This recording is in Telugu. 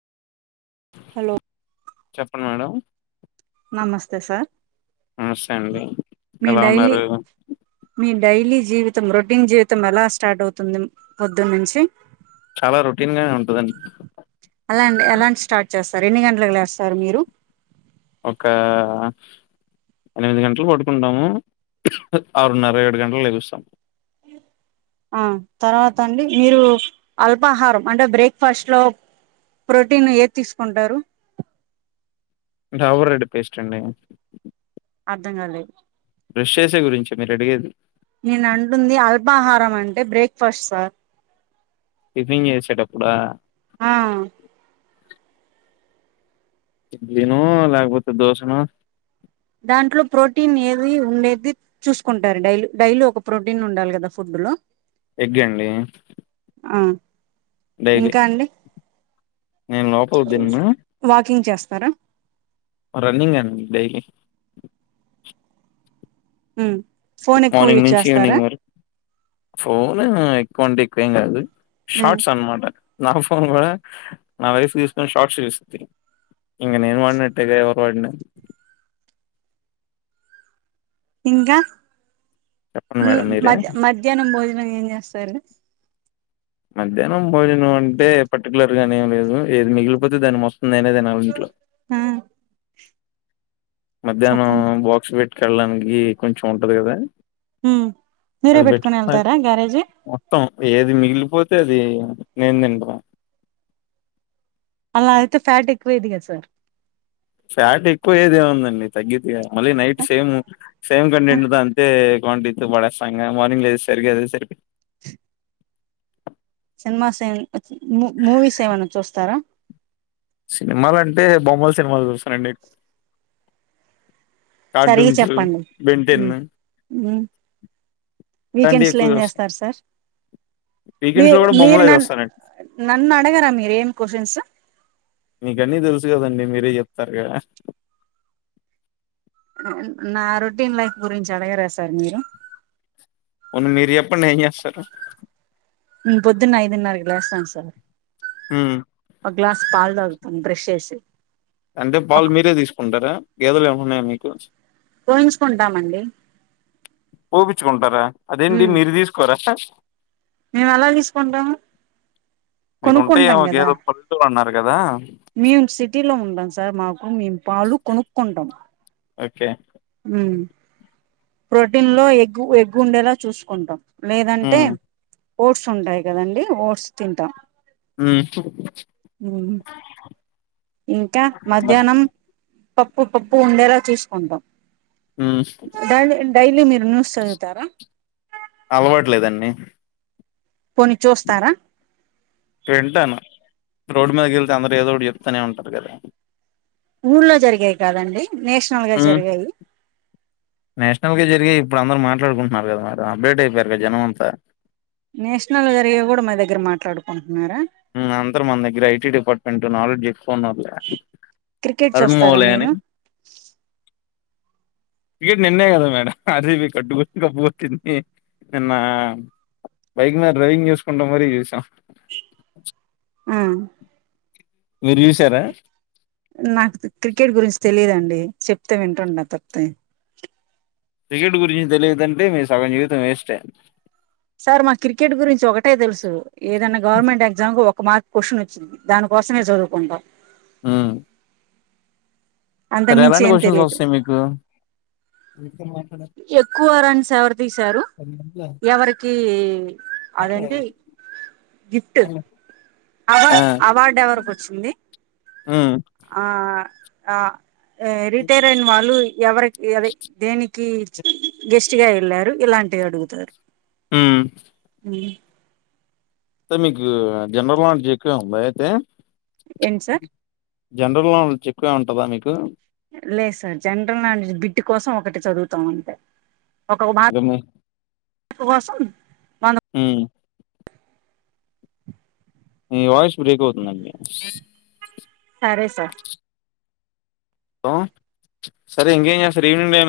హలో చెప్పండి మేడం నమస్తే సార్ నమస్తే అండి మీ ఎలా డైలీ ఉన్నారు మీ డైలీ జీవితం రొటీన్ జీవితం ఎలా స్టార్ట్ అవుతుంది పొడున్ నుంచి చాలా రొటీన్ గానే ఉంటదండి అలా ఎలాంటి స్టార్ట్ చేస్తారు ఎన్ని గంటలకు లేస్తారు మీరు ఒక ఎనిమిది గంటలు పడుకుంటాము ఆరున్నర ఏడు గంటలకి లెగుస్తాము ఆ తర్వాత అండి మీరు అల్పాహారం అంటే బ్రేక్ఫాస్ట్ లో ప్రోటీన్ ఏది తీసుకుంటారు డాబర్ రెడ్ పేస్ట్ అండి అర్ధం కాలే బ్రష్ చేసే గురించి మీరు అడిగేది నేను అంటుంది అల్పాహారం అంటే బ్రేక్ఫాస్ట్ సార్ టిఫంన్ చేసేటప్పుడా ఆ ఇడ్లినో లేకపోతే దోశనో దాంట్లో ప్రోటీన్ ఏది ఉండేది చూసుకుంటారు డైలీ డైలీ ఒక ప్రోటీన్ ఉండాలి కదా ఫుడ్ లో ఎగ్గండి ఆ డైలీ ఇంకా అండి నేను లోపలదిన్న తర రన్నింగ్ అండి డైలీ మ్మ్ మార్నింగ్ నుంచి ఈవినింగ్ వరకు ఫోన్ ఎక్కువ అంటే క్కువ ఏం కాదు ఉమ్ షార్ట్స్ అన్నమాట నా ఫోన్ కూడా నా వైఫ్ తీసుకొని షార్ట్స్ చూస్తది ఇంగ నేను వాడినట్టేగా ఎవరు వాడినా ఇంకా చెప్పండి మీ మేడం మీరే మధ్యాహ్నం భోజనం ఎం చేస్తరు మధ్యాహ్నం భోజనం అంటే పర్టికులర్ గానేం లేదు ఏది మిగిలిపోతే దాని మొత్తం నేనే తినాలి ఇంట్లో ఆ మధ్యాహ్నం చెప్పండి బాక్స్ పెట్ కి వెళ్ళడానికి కొంచెం ఉంటది కదా ఉమ్ మీరే అది పెట్టుకుని పెట్టుకున్న వెళ్తారా గ్యారేజీ మొత్తం ఏది మిగిలిపోతే తది నేన్ తింట అలా అయితే ఫ్యాట్ ఎక్కువ ఇది కదా సార్ ఫ్యాట్ ఎక్కువ అయేది ఏం ఉందండి తగ్గితే మళ్ళీ నైట్ సేమ్ సేమ్ కంటెంట్ ద అంతే క్వాంటిటీతో బడేస్తాం గా మార్నింగ్ సరే కదా సరి ప్చ్ సిన్మాసేన్ మూవీస్ ఏమైనా చూస్తారా సినిమాలు అంటే బొమ్మల సినిమాలు చూస్తానండి. సరిగా కార్టూన్స్ చెప్పండి బెంటెన్ హ్మ్ హ్మ్ ఇలాంటివి వీకెండ్స్ లో ఎక్కువ ఏం చూస్తాను చేస్తారు సార్ మీ వీకెండ్స్ లో కూడా మీరు బొమ్మలే నన్న చూస్తానండి నన్ను అడగరా మీరు ఏం క్వశ్చన్స్. మీకన్నీ తెలుసు కదండి మీరే చెప్తారు గా నా రొటీన్ లైఫ్ గురించి అడగరా సార్ మీరు, అవును మీరు చెప్పండి ఏం చేస్తారు పొద్దున్న ఐదున్నరకి లేస్తాను సార్. ఉమ్ ఒక గ్లాస్ పాలు తాగుతాను బ్రెష్ చేసి అంటే ఒక పాలు మీరే తీసుకుంటారా గేదెలు ఏమున్నాయా మీకు పోయించుకుంటామండి ఊపించుకుంటారా అదేంటి ఉమ్ మీరు తీసుకోరా మేము ఎలా తీసుకుంటాము మీకు కొనుక్కుంటాం ఉంటాయేమో కదా గేదెలు పల్లెటూరు అన్నారు కదా మేము సిటీలో ఉ [unintelligible] మాకు మేము పాలు కొనుక్కుంటాం. ఓకే హ్మ్ ప్రోటీన్ లో ఎగ్ ఎగ్ ఉండేలా చూసుకుంటాం లేదంటే ఉమ్ ఓట్స్ ఉంటాయి కదండి ఓట్స్ తింటాం. హ్మ్ ఉమ్ ఇంకా మధ్యాహ్నం పప్పు పప్పు ఉండేలా చూసుకుంటాం. ఉమ్ డైలీ డైలీ మీరు న్యూస్ చదువుతారా అలవాట్లేదండి పోని చూస్తారా వింటాను రోడ్డు మీద కెలితే అందరు ఏదోఒకటి చెప్తూనే ఉంటారు కదా ఊర్లో జరిగాయి కాదండి నేషనల్ గా ఉమ్ జరిగేయి నేషనల్ గా జరిగేయి ఇప్పుడు అందరూ మాట్లాడుకుంటున్నారు కదా మరి అప్డేట్ అయిపోయారు కదా జనం అంతా నేషనల్ జరిగేయి కూడా మా దగ్గర మాట్లాడుకోం అందరు మన దగ్గర టీ [unintelligible] అపార్ట్మెంట్ నాలెడ్జ్ ఎక్కువున్నారులే క్రికెట్ చూస్తారా మీరు క్రికెట్ నిన్నే కదా మేడం ఆర్ సి బి కట్టు కప్పు కొట్టింది నిన్న బైక్ మీద డ్రైవింగ్ చేసుకుంటా మరీ చూసాం. హ్మ్ మీరు చూసారా. నాకు క్రికెట్ గురించి తెలియదుండి చెప్తే వింటుంటా తప్పితే క్రికెట్ గురించి తెలియదంటే మీ సగం జీవితం వేస్టే సార్ మా క్రికెట్ గురించి ఒకటే తెలుసు ఏదైనా గవర్నమెంట్ ఎగ్జామ్ కు ఒక. ఒక మార్క్ క్వశ్చన్ వచ్చింది దానికోసమే చదువుకుంటాం ఆ అంతకు మించి ఏం క్వశ్చన్స్ తెలియదు వస్తాయి మీకు ఎక్కువ రన్స్ ఎవరు తీశారు ఎవరికి అదేంటి గిఫ్ట్ అవ ఆ అవార్డు ఎవరికి వచ్చింది. ఉమ్ ఆఆ ఆ రిటైర్ అయిన వాళ్ళు ఎవరికి అది దేనికి కి గెస్ట్ గా వెళ్ళారు ఇలాంటివి అడుగుతారు ఉ అ ఐతే మీకు జనరల్ నాలెడ్జ్ ఎక్కువే ఉందా అయితే ఏంటి సార్ జనరల్ నాలెడ్జ్ ఎక్కువే ఉంటదా మీకు లేదు సార్ జనరల్ నాలెడ్జ్ బిట్ కోసం ఒకటి చదువుతాం అంతే. ఒక ఉ మా అదే మీ ఉపవాసం ఉ మీ వాయిస్ బ్రేక్ అవుతుందండి సరే సార్. హలో సరే ఇంకేం చేస్తరు ఈవినింగ్